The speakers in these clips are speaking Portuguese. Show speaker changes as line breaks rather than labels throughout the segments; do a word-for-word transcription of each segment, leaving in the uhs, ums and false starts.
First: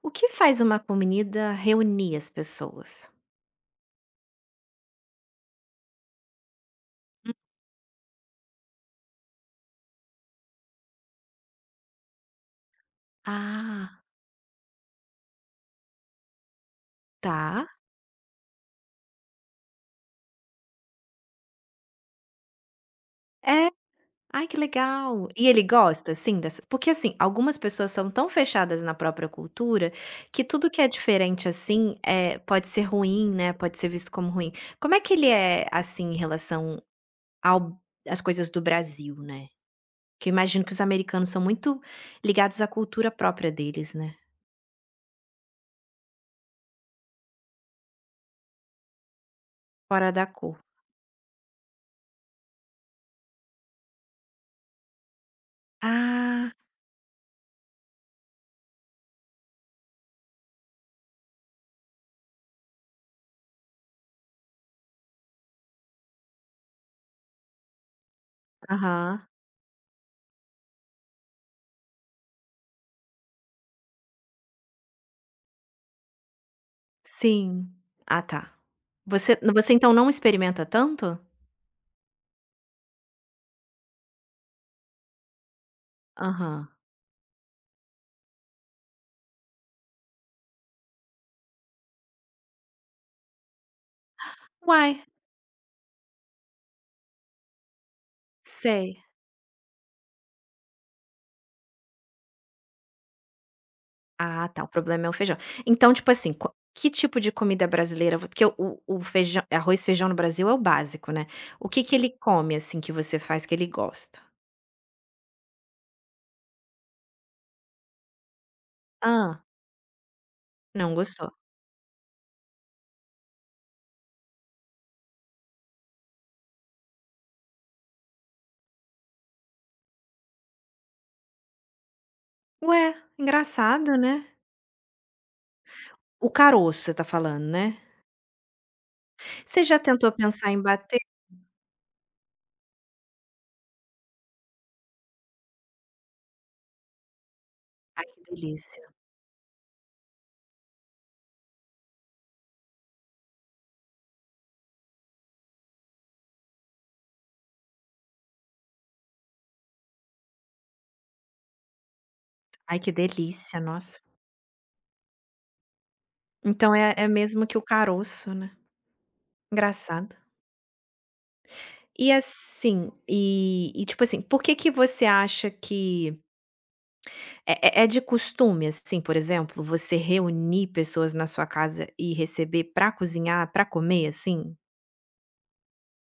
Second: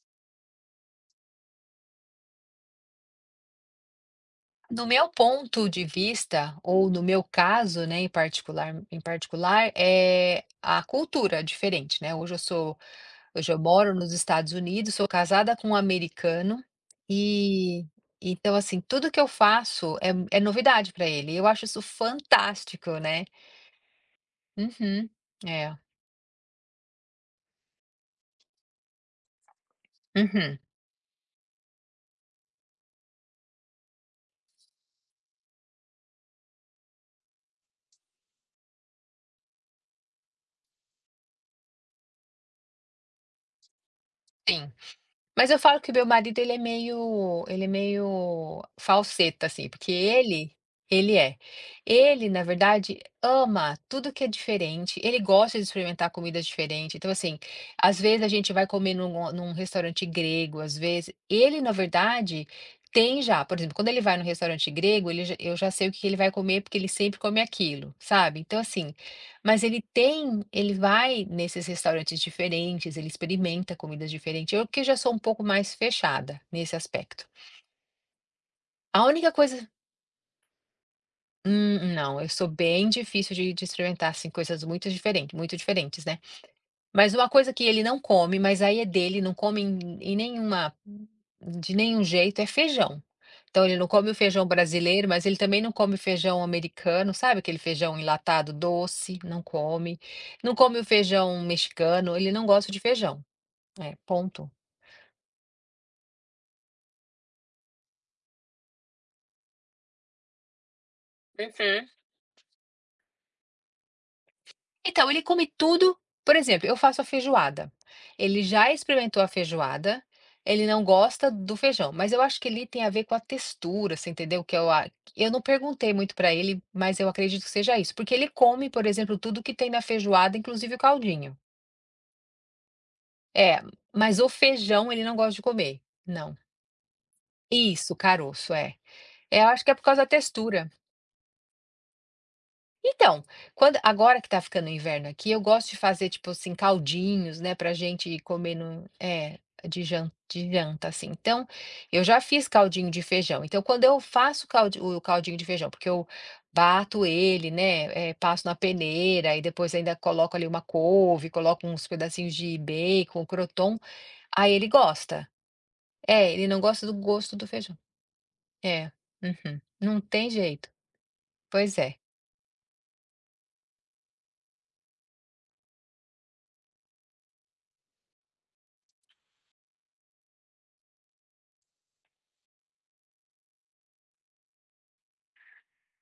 O que faz uma comunida reunir as pessoas?
No meu ponto de vista, ou no meu
Hum.
caso, né, em particular, em particular, é a cultura diferente, né? Hoje eu sou, hoje eu moro
Ah.
nos Estados Unidos, sou casada com um americano
Tá.
e então assim, tudo que eu faço é, é novidade para ele. Eu acho isso fantástico, né?
É. Ai, que
Uhum,
legal. E ele
é.
gosta, assim, dessa porque, assim, algumas pessoas são tão fechadas na própria cultura que
Uhum,
tudo que é diferente, assim, é pode ser ruim, né, pode ser visto como ruim. Como é que ele é, assim, em relação ao às coisas do Brasil, né? Que eu imagino que os americanos são muito ligados à cultura própria deles, né?
sim. Mas eu falo que o meu marido ele é meio ele é meio falseta, assim, porque
Fora da
ele
cor.
ele é. Ele, na verdade, ama tudo que é diferente, ele gosta de experimentar comidas
Ah.
diferentes, então, assim, às vezes a gente vai comer num num restaurante grego, às vezes ele, na verdade, tem já por exemplo, quando ele vai no restaurante grego, ele já eu já sei o que ele vai comer, porque ele sempre come aquilo, sabe. Então, assim,
Aham.
mas ele tem ele vai nesses restaurantes diferentes, ele experimenta comidas diferentes. Eu que já sou um pouco mais fechada nesse aspecto.
Sim. Ah, tá.
A única
Você
coisa
você então não experimenta tanto?
hum, não, eu sou bem difícil de de experimentar, assim, coisas muito diferentes muito diferentes, né.
Aham.
Mas uma coisa que ele não come, mas aí é dele, não come em em nenhuma de nenhum jeito, é feijão. Então ele não come o feijão
Uai,
brasileiro, mas ele também não come feijão americano, sabe aquele feijão enlatado
sei.
doce? Não come. Não come o feijão mexicano, ele não gosta de feijão. É,
Ah,
ponto.
tá, o problema é o feijão. Então, tipo assim, qua que tipo de comida brasileira vo porque o o o feijão arroz, e feijão no Brasil é o básico, né. O que
Uhum.
que ele come, assim, que você faz que ele gosta?
Então, ele come tudo por exemplo, eu faço a feijoada. Ele já experimentou a
Ah,
feijoada, ele não
não gostou.
gosta do feijão, mas eu acho que ele tem a ver com a textura, você entendeu? Que eu a eu não perguntei muito para ele, mas eu acredito que seja isso, porque ele come, por exemplo, tudo que tem na feijoada, inclusive o caldinho.
Ué,
É,
engraçado, né.
mas o feijão ele não gosta de comer.
O
Não.
caroço você tá falando, né.
Isso, caroço, é. É, eu
Você
acho que é
já
por causa da
tentou pensar em
textura.
bater?
Então, quando agora que tá ficando inverno aqui, eu gosto de fazer, tipo assim, caldinhos, né, pra
Ai,
gente
que
comer
delícia.
no é, de jan de janta, assim. Então, eu já fiz caldinho de feijão. Então, quando eu faço caldi o caldinho de feijão, porque eu bato ele, né, eh, passo na peneira e depois ainda coloco ali uma couve, coloco uns pedacinhos de
Ai, que
bacon,
delícia,
croton,
nossa.
aí ele gosta. É, ele não
Então
gosta do
é é
gosto
mesmo
do
que o
feijão.
caroço, né.
É. Uhum. Não
Engraçado.
tem jeito. Pois é.
E assim, e e tipo assim, por que que você acha que é é é de costume, assim, por exemplo, você reunir pessoas na sua casa e receber pra cozinhar, pra comer, assim?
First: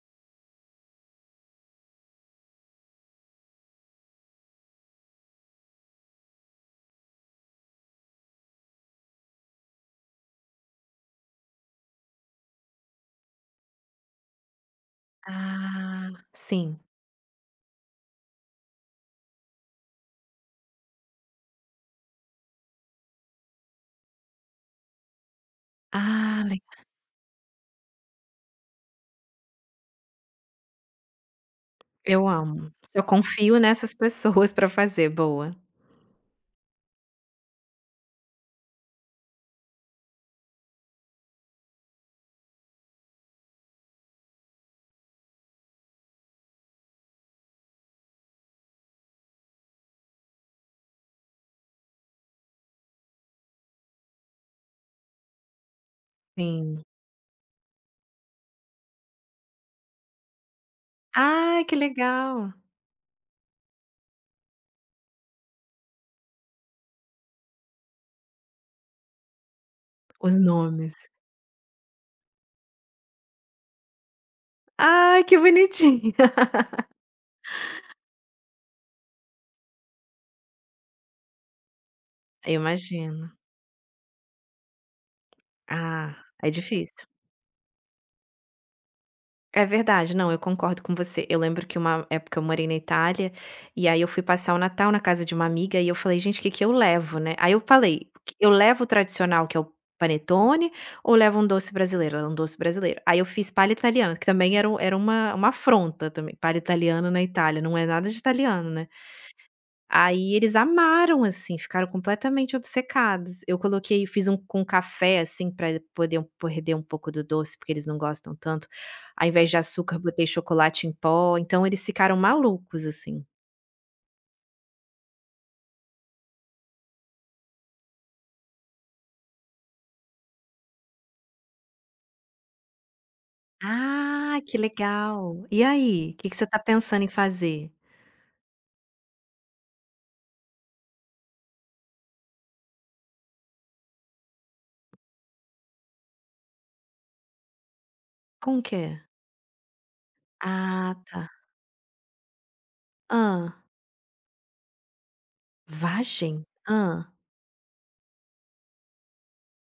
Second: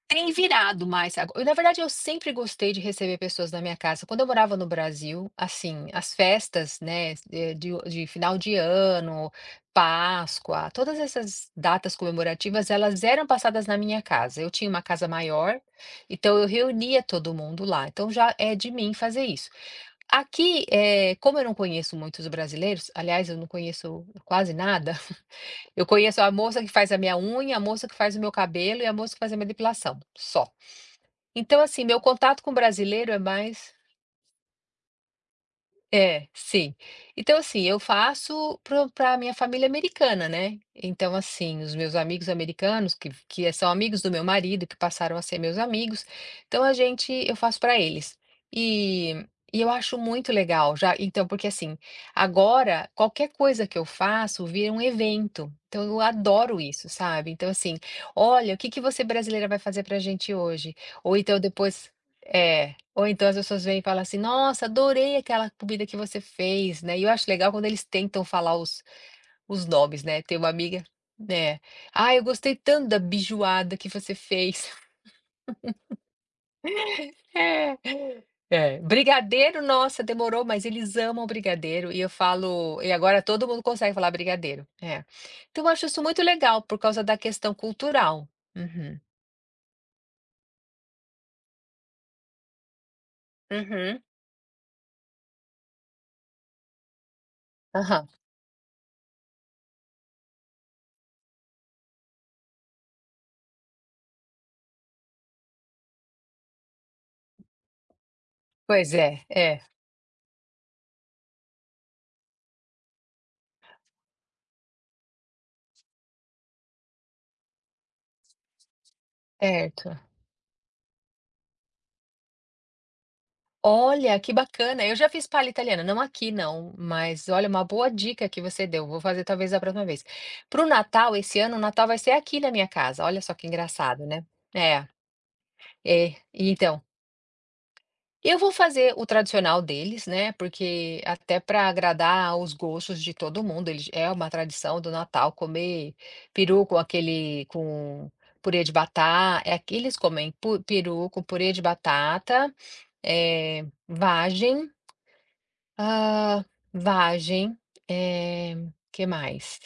Tem virado mais ago na verdade, eu sempre gostei de receber pessoas na minha casa. Quando eu morava no Brasil, assim, as festas, né, eh, de de final de ano, Páscoa, todas essas datas comemorativas, elas eram passadas na minha casa. Eu tinha uma casa maior,
Ah.
então eu
Sim.
reunia todo mundo lá. Então já é de mim fazer isso. Aqui, eh, como eu não conheço muitos brasileiros, aliás, eu não conheço quase nada, eu conheço a
Ah, le
moça que faz a minha unha, a moça que faz o meu cabelo e a moça que faz a minha depilação, só. Então, assim, meu
Eu
contato com
amo. Eu
brasileiro é
confio
mais
nessas pessoas pra fazer, boa.
é, sim. Então, assim, eu faço para a minha família americana, né. Então, assim, os meus amigos americanos que que são amigos do meu marido, que passaram a ser meus amigos, então a gente eu faço para eles. E e eu acho muito legal já então, porque, assim, agora qualquer coisa que eu faço vira um evento, então eu adoro
Sim.
isso, sabe. Então, assim: "Olha, o que que você brasileira vai fazer pra gente hoje?" Ou então
Ai, que
depois
legal.
é, ou então as pessoas vêm e falam assim: "Nossa, adorei aquela comida que você fez", né. E eu acho legal quando eles tentam falar os os nomes, né.
Os
Tem uma amiga
nomes.
né. "Ah, eu gostei tanto da bijuada que você fez".
Ai, que bonitinho.
É, é. Brigadeiro, nossa, demorou, mas eles amam brigadeiro e eu
Eu
falo e agora
imagino.
todo mundo consegue falar brigadeiro. É. Então eu acho isso
Ah,
muito
é
legal por causa
difícil.
da questão cultural. Uhum.
É verdade, não, eu concordo com você. Eu lembro que uma época eu morei na Itália, e
Uhum.
aí eu fui passar o Natal na casa de uma amiga e eu falei: "Gente, o que que eu levo, né?". Aí eu
Aham.
falei: "Que- Eu levo o tradicional, que é o panetone, ou levo um doce brasileiro?". Ela: "Um doce brasileiro". Aí eu fiz palha italiana, que também era um era uma uma afronta também, palha italiana na Itália, não é nada de italiano, né.
Pois é, é,
Aí eles amaram, assim, ficaram completamente obcecados. Eu coloquei fiz um com café, assim, para poder um- perder um pouco do doce, porque eles não gostam tanto. Ao invés de
certo.
açúcar, botei chocolate em pó, então eles ficaram malucos, assim.
Olha, que bacana. Eu já fiz palha italiana, não aqui não, mas olha, uma boa dica que você deu. Vou fazer talvez a próxima vez. Para o Natal, esse ano, o Natal vai ser aqui na minha casa. Olha só que engraçado, né?
Ah, que
É,
legal. E aí,
é.
o que que você tá
Então,
pensando em fazer?
eu vou fazer o tradicional deles, né? Porque até para agradar os gostos de todo mundo, eles- é uma tradição do Natal comer peru com aquele, com purê
Como
de
que é?
batata. É, aqui eles comem pu-
Ah,
peru com
tá.
purê de batata,
Hã.
é, vagem. Ah,
Vagem? Hã.
vagem, eh, que mais?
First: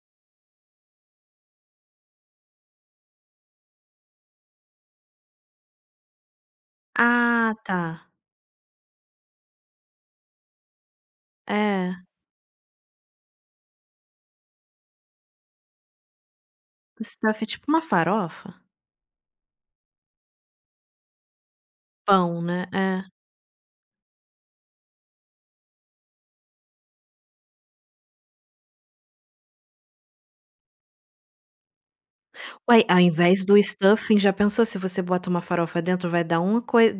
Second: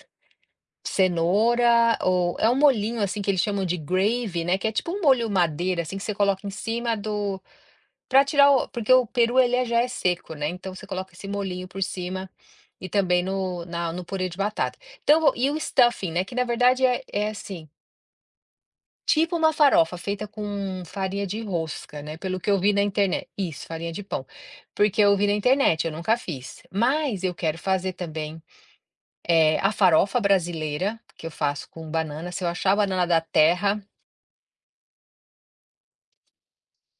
Cenoura ou é um molhinho, assim, que eles chamam de gravy, né, que é tipo um molho madeira, assim, que você coloca em cima do
Ah, tá.
para tirar o porque o peru ele é já é seco, né, então você coloca esse molhinho por
É.
cima e também no na no purê de batata. Então e o stuffing, né, que na verdade é é
Stuff é tipo
assim,
uma farofa?
tipo uma farofa feita com farinha de rosca, né, pelo
Pão,
que eu
né?
vi na
É.
internet. Isso, farinha de pão. Porque eu vi na internet, eu nunca fiz. Mas eu quero fazer também, eh, a farofa brasileira, que eu faço com banana. Se eu achar a
Uai, ao
banana da
invés do
terra
stuffing, já pensou se você bota uma farofa dentro, vai dar uma coisa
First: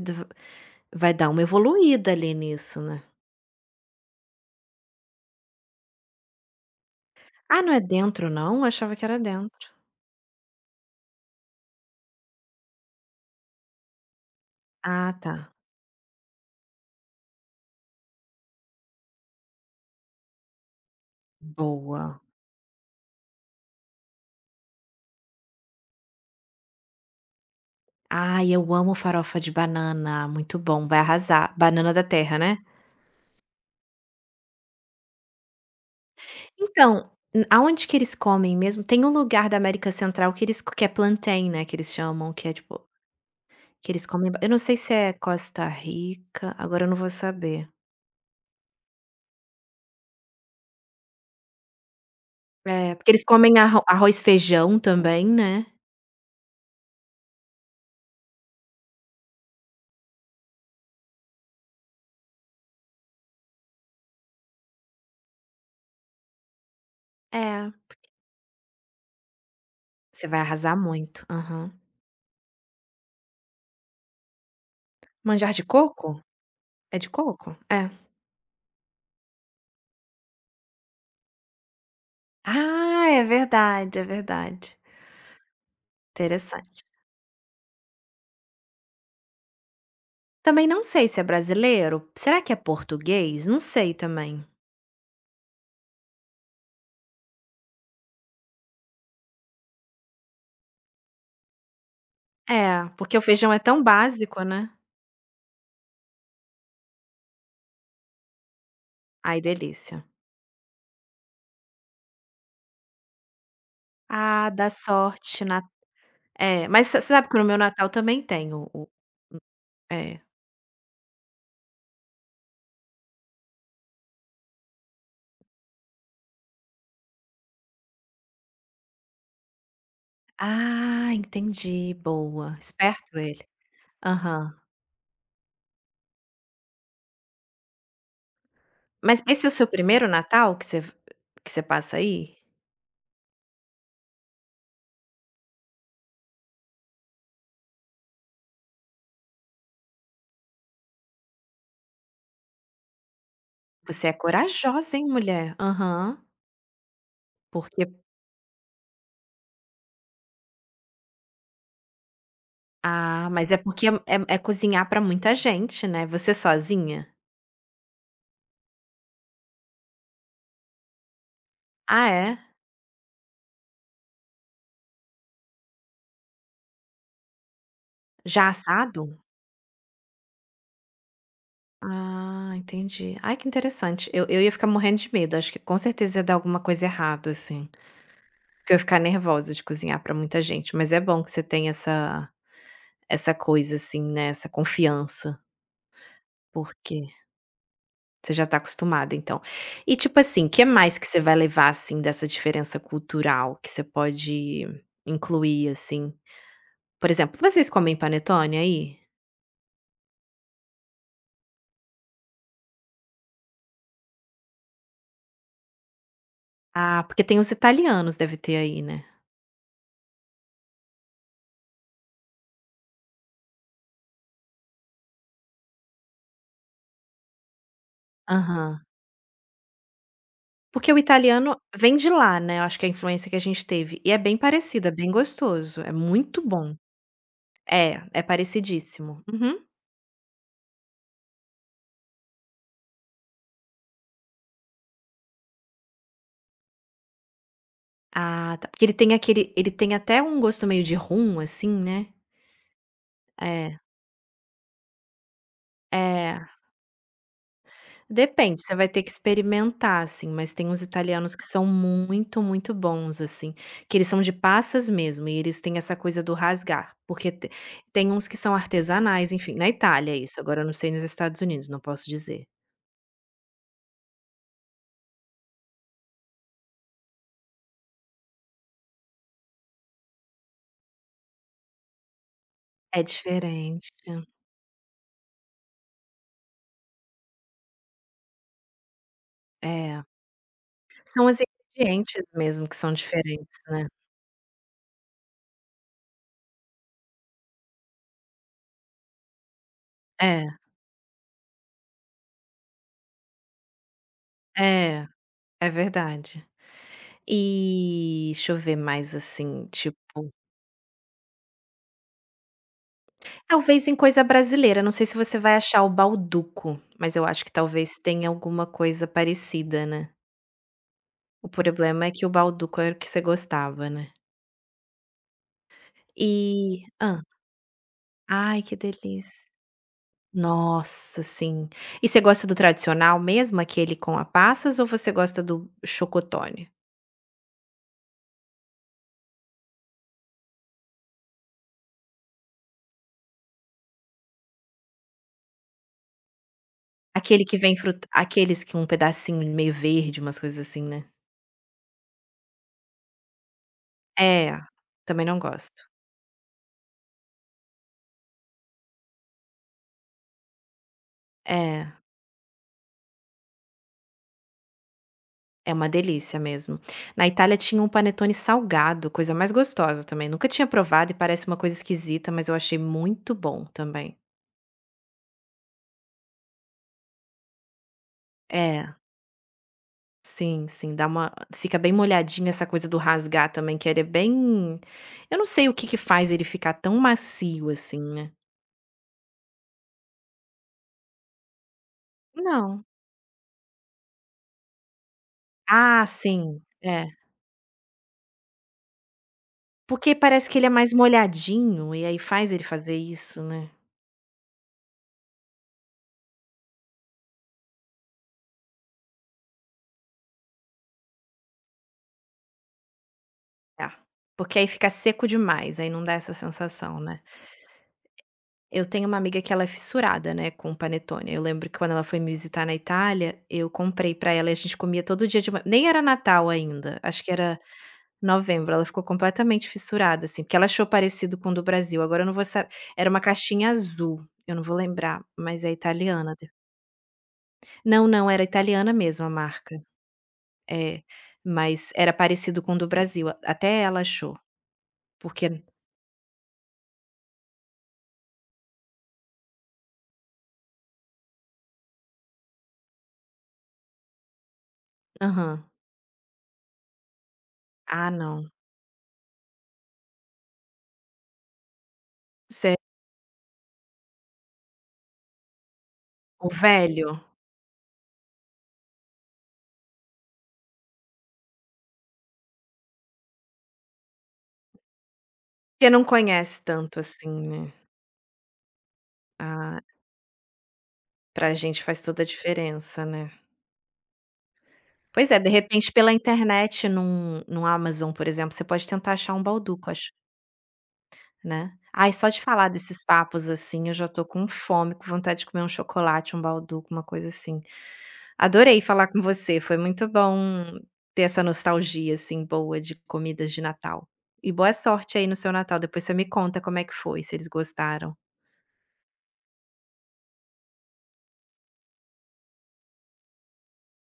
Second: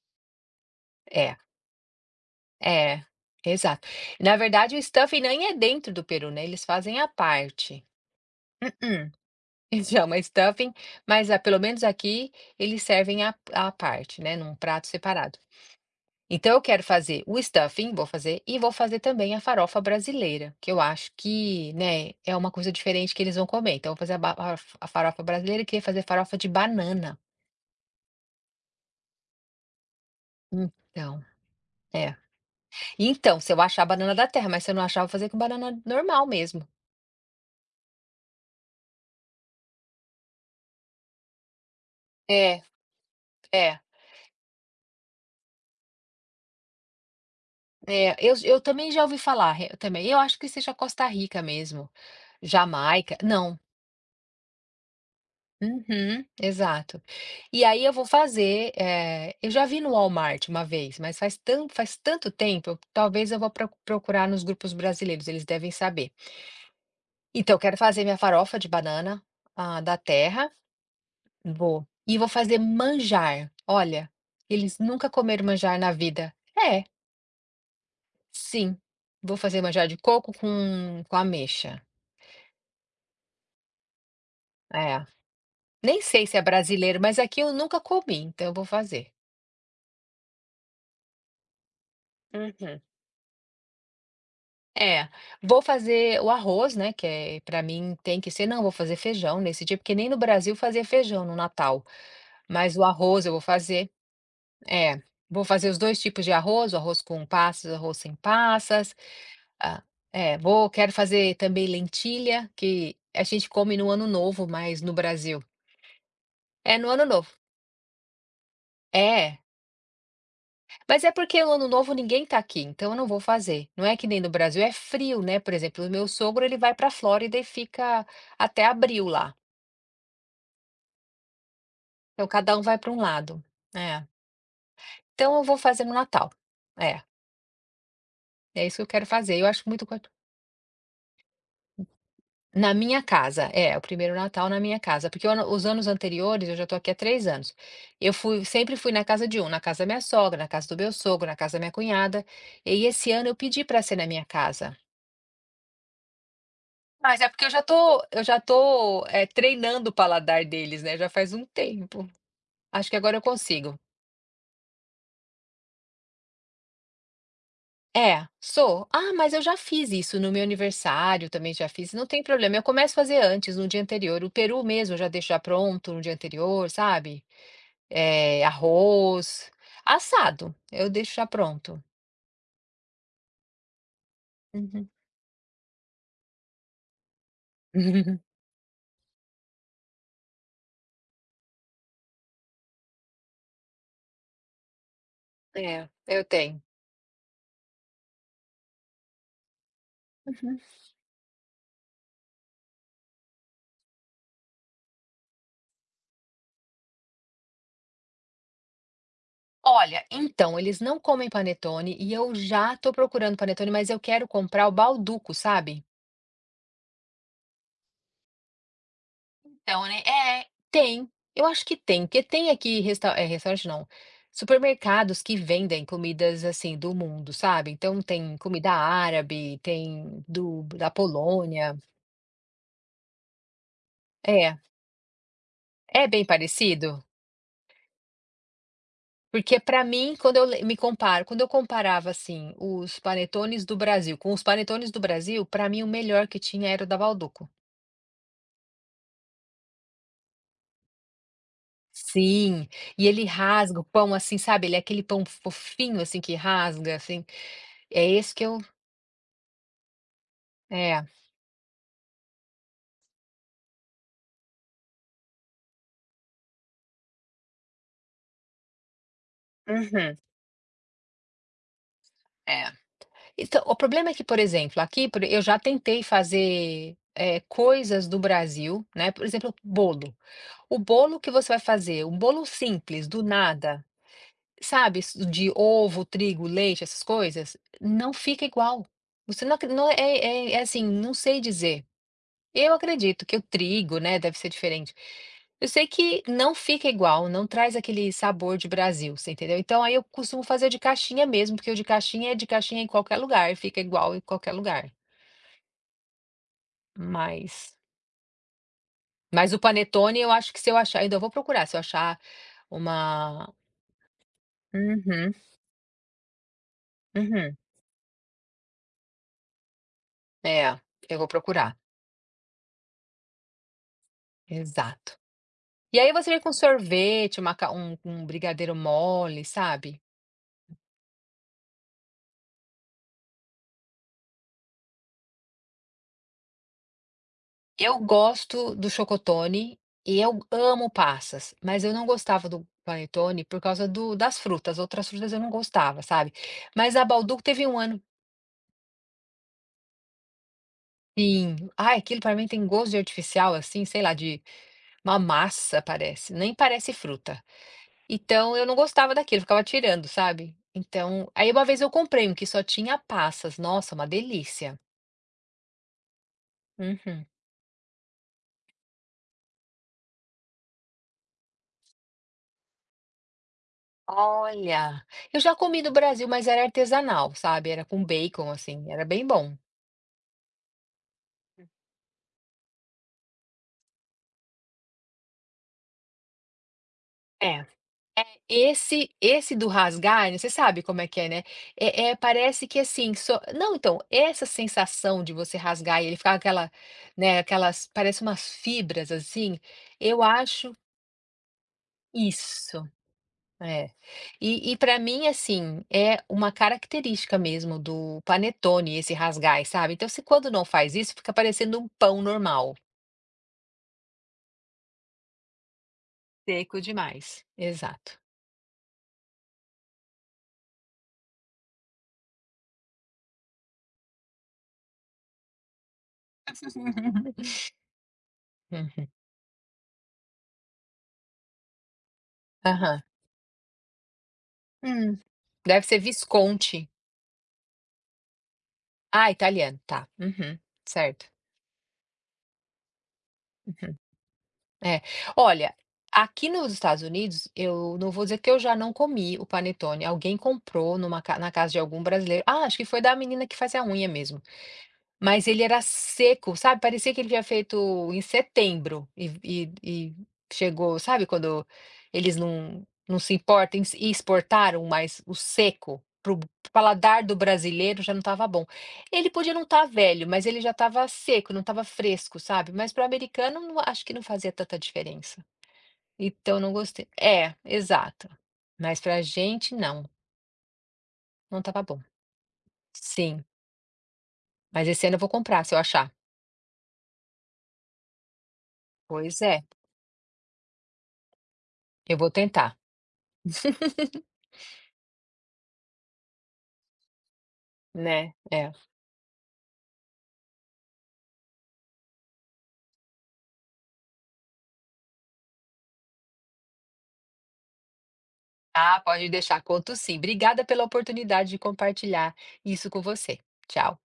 vai dar
é,
uma evoluída ali nisso,
é,
né.
exato. Na verdade, o stuffing nem é dentro do peru, né, eles fazem à
Ah, não é
parte.
dentro não? Eu achava que
Mm-mm.
era dentro.
Chama stuffing, mas, ah, pelo menos aqui, eles servem à à parte, né, num prato
Ah, tá.
separado. Então eu quero fazer o stuffing, vou fazer, e vou fazer também a farofa brasileira, que eu acho que, né,
Boa.
é uma coisa diferente que eles vão comer. Então eu vou fazer a, ba- a f- a farofa brasileira e queria fazer farofa de banana.
Ai, eu amo farofa de banana, muito bom, vai
Então,
arrasar. Banana da
é.
terra, né.
Então, se eu achar a banana da terra, mas se eu não achar, eu vou fazer com banana normal mesmo.
Então, n aonde que eles comem mesmo? Tem um lugar da América Central que eles que é plantain, né, que eles chamam, que é
É,
tipo
é,
que eles comem ba eu não sei se é Costa Rica, agora eu não vou saber.
é. Eu, eu também já ouvi falar, eu também. Eu acho que seja Costa Rica mesmo.
É, porque
Jamaica.
eles
Não.
comem arro arroz e feijão também, né.
Uhum, exato. E aí eu vou fazer, eh, eu já vi no Walmart uma vez, mas faz tan faz tanto tempo, eu talvez eu vou pro procurar nos grupos brasileiros, eles devem saber. Então eu
É,
quero fazer minha farofa de banana, ah, da
você vai
terra,
arrasar muito. Aham.
vou. E vou fazer manjar, olha, eles nunca comeram
Manjar de
manjar na
coco?
vida. É,
É de coco? É.
sim, vou fazer manjar de coco com com ameixa,
Ah, é verdade, é verdade.
é. Nem sei se é
Interessante.
brasileiro, mas aqui eu nunca comi, então eu vou fazer.
Também não sei se é brasileiro. Será que é
Uhum.
português? Não sei também.
É, vou fazer o arroz, né, que é para mim tem que ser não, vou fazer feijão nesse dia, porque nem no Brasil fazia feijão no Natal, mas o
É, porque o
arroz eu vou
feijão é tão
fazer
básico, né.
é, vou fazer os dois tipos de arroz, o arroz com passas, o arroz sem passas,
Ai,
ah
delícia.
é, vou quero fazer também lentilha, que a gente come no Ano Novo,
Ah, dá
mas no Brasil
sorte na é,
é
mas
no
você
Ano
sabe
Novo.
que no meu Natal também tem o o
É,
é.
mas é porque o Ano Novo ninguém tá aqui, então eu não vou fazer. Não é que nem no Brasil, é frio, né, por exemplo, o meu sogro ele vai pra Flórida e fica até abril lá.
Ah, entendi,
Então cada
boa.
um vai para um
Esperto
lado.
ele.
É.
Aham.
Então eu vou fazer no Natal. É, é isso que eu quero
Mas
fazer.
esse
Eu
é o
acho
seu
muito
primeiro
quanto
Natal que você que você passa aí?
na minha casa, é, o primeiro Natal na minha casa, porque o ano os anos anteriores, eu já estou aqui há três anos, eu fui sempre fui na casa de um, na casa da minha sogra, na casa do meu sogro, na casa da minha cunhada, e esse ano eu pedi para ser na
Você é
minha casa.
corajosa, hein, mulher. Aham.
Mas é porque eu já
Porque
tô eu já tô, é treinando o paladar deles, né, já faz um tempo. Acho que agora eu
Ah, mas é
consigo.
porque é é é cozinhar pra muita gente, né. Você sozinha?
É, sou. Ah, mas eu já fiz isso no meu aniversário, também já fiz, não
Ah,
tem
é?
problema. Eu começo a fazer antes, no dia anterior. O peru mesmo eu já deixo já pronto no dia anterior, sabe? Eh,
Já assado?
arroz, assado, eu deixo já pronto.
Ah, entendi. Ai, que interessante. Eu eu ia ficar
Uhum.
morrendo de medo. Acho que com certeza ia dar alguma coisa errado, assim. Porque eu ia ficar nervosa de cozinhar pra muita gente, mas é bom que você tem essa essa coisa assim, né, essa confiança,
É, eu tenho.
porque você já tá acostumada então. E tipo assim,
Uhum.
que mais que você vai levar, assim, dessa diferença cultural que você pode incluir, assim? Por exemplo, vocês comem panetone aí?
Olha, então, eles não comem panetone e eu já tô procurando panetone, mas eu quero comprar o balduco, sabe?
Ah, porque tem os italianos, deve ter aí, né?
Então, né, é. Tem, eu acho que tem, porque tem aqui resta eh, restaurante não, supermercados que vendem comidas, assim, do mundo, sabe. Então tem comida
Aham.
árabe, tem do da
Porque o italiano
Polônia.
vem de lá, né, eu acho que a influência que a gente teve, e é bem
É,
parecida, é bem gostoso, é
é bem
muito bom.
parecido?
É, é parecidíssimo. Uhum.
Porque pra mim, quando eu le me comparo quando eu comparava, assim, os panetones do Brasil com os panetones do Brasil, pra mim o melhor que tinha era o da Balduco.
Ah, tá. Porque ele tem aquele ele tem até um gosto meio de rum, assim, né.
Sim, e ele rasga
É,
o pão, assim, sabe, ele é aquele pão fofinho, assim, que
é.
rasga, assim. É esse que eu
Depende, você vai ter que experimentar, assim, mas tem uns
é.
italianos que são muito, muito bons, assim, que eles são de passas mesmo e eles têm essa coisa do rasgar, porque te tem uns que são artesanais, enfim, na Itália
Uhum,
é isso, agora eu não sei nos Estados Unidos, não posso dizer.
é. Então, o problema é que, por exemplo, aqui por eu já tentei fazer, eh, coisas do Brasil, né, por exemplo, bolo. O bolo que você vai fazer, um bolo
É
simples, do nada,
diferente.
sabe, s de ovo, trigo, leite, essas coisas, não fica igual. Você não acre não é
É.
é é é assim, não
São os
sei dizer.
ingredientes mesmo
Eu
que são
acredito que o
diferentes, né.
trigo, né, deve ser diferente. Eu sei que não fica igual, não traz aquele sabor de Brasil, você entendeu? Então aí eu costumo
É,
fazer de caixinha mesmo, porque o de caixinha é de caixinha em qualquer lugar, fica igual em qualquer lugar.
é, é verdade.
Mas,
E deixa eu ver mais,
mas o
assim, tipo
panetone eu acho que se eu achar, ainda vou procurar, se eu achar uma.
talvez em coisa brasileira, não sei se
Uhum,
você vai achar o balduco, mas eu acho que
uhum.
talvez tenha alguma coisa parecida, né.
É, eu vou
O
procurar.
problema é que o balduco era o que você gostava, né.
Exato. E aí você vem com
E hã.
sorvete, uma ca- um, um
Ai,
brigadeiro
que
mole,
delícia.
sabe?
Nossa, sim. E você gosta do tradicional mesmo, aquele com a passas ou você gosta do chocotone?
Eu gosto do chocotone e eu amo passas, mas eu não gostava do panetone por causa do das frutas. Outras frutas eu não gostava, sabe. Mas a Bauducco
Aquele que
teve
vem
um ano
fruta aqueles que um pedacinho meio verde, umas coisas assim, né.
sim. Ai, aquilo pra mim tem gosto de artificial, assim, sei lá, de
É,
uma
também não
massa
gosto.
parece, nem parece fruta. Então eu não gostava daquilo, ficava tirando, sabe. Então aí uma vez eu
É.
comprei um que só tinha passas, nossa, uma delícia.
É uma delícia mesmo.
Uhum.
Na Itália tinha um panetone salgado, coisa mais gostosa também. Nunca tinha provado e parece uma coisa esquisita, mas eu achei muito bom também.
Olha, eu já comi no Brasil, mas era artesanal, sabe, era com bacon, assim,
É,
era bem bom.
sim, sim, dá uma fica bem molhadinho essa coisa do rasgar também, que ele é bem eu não sei o que que faz ele ficar tão
É,
macio assim, né.
esse esse do rasgar, né, você sabe como é que é, né, é é parece que
Não.
assim, só não, então, essa sensação de você rasgar
Ah,
e ele ficar com
sim,
aquela,
é.
né, aquelas parece umas fibras, assim,
Porque
eu
parece que ele é
acho
mais molhadinho e aí faz ele
isso,
fazer isso, né.
é. E e pra mim, assim, é uma característica mesmo do panetone esse rasgar, sabe. Então se quando não faz isso, fica parecendo um pão normal,
Tá. Porque aí fica seco demais, aí não dá essa
seco
sensação, né.
demais. Exato.
Eu tenho uma amiga que ela é fissurada, né, com panetone. Eu lembro que quando ela foi me visitar na Itália, eu comprei pra ela e a gente comia todo dia de ma nem era Natal ainda, acho que era novembro. Ela ficou
Uhum.
completamente fissurada, assim, porque ela achou parecido com o do Brasil. Agora eu não vou saber.
Aham.
Era uma caixinha azul, eu não vou
Hum.
lembrar, mas é
Deve ser
italiana.
Visconti.
Não, não, era italiana mesmo
Ah,
a
italiano,
marca.
tá. Uhum,
É,
certo.
mas era parecido com o do Brasil, a- até
Uhum,
ela achou,
é.
porque
Olha, aqui nos Estados Unidos, eu não vou dizer que eu já não comi o panetone, alguém comprou numa ca na casa de algum brasileiro. Ah, acho que foi da menina que faz a unha mesmo. Mas ele
aham.
era seco, sabe, parecia que ele tinha
Ah,
feito em
não.
setembro e e e chegou sabe quando eles
Sé
não não se importam e exportaram, mas o seco para o
O velho?
paladar do brasileiro já não estava bom. Ele podia não estar velho, mas ele já estava seco, não estava fresco, sabe, mas para o americano não acho que não fazia tanta diferença.
Que não
Então eu
conhece
não
tanto
gostei.
assim,
É,
né.
exato. Mas para a gente
Ah,
não,
pra
não estava
gente
bom.
faz toda a diferença, né.
Sim, mas esse ano eu vou
Pois é, de
comprar se eu
repente
achar.
pela internet num num Amazon, por exemplo, você pode tentar achar
Pois
um
é,
balduco, acho né. Ai,
eu
só
vou
de falar
tentar.
desses papos, assim, eu já tô com fome, com vontade de comer um chocolate, um balduco, uma coisa assim.
Né, é.
Adorei falar com você, foi muito bom ter essa nostalgia, assim, boa de comidas de Natal. E boa sorte aí no seu Natal, depois você me conta como é que foi, se eles gostaram.
Ah, pode deixar, conto sim. Obrigada pela oportunidade de compartilhar isso com você. Tchau.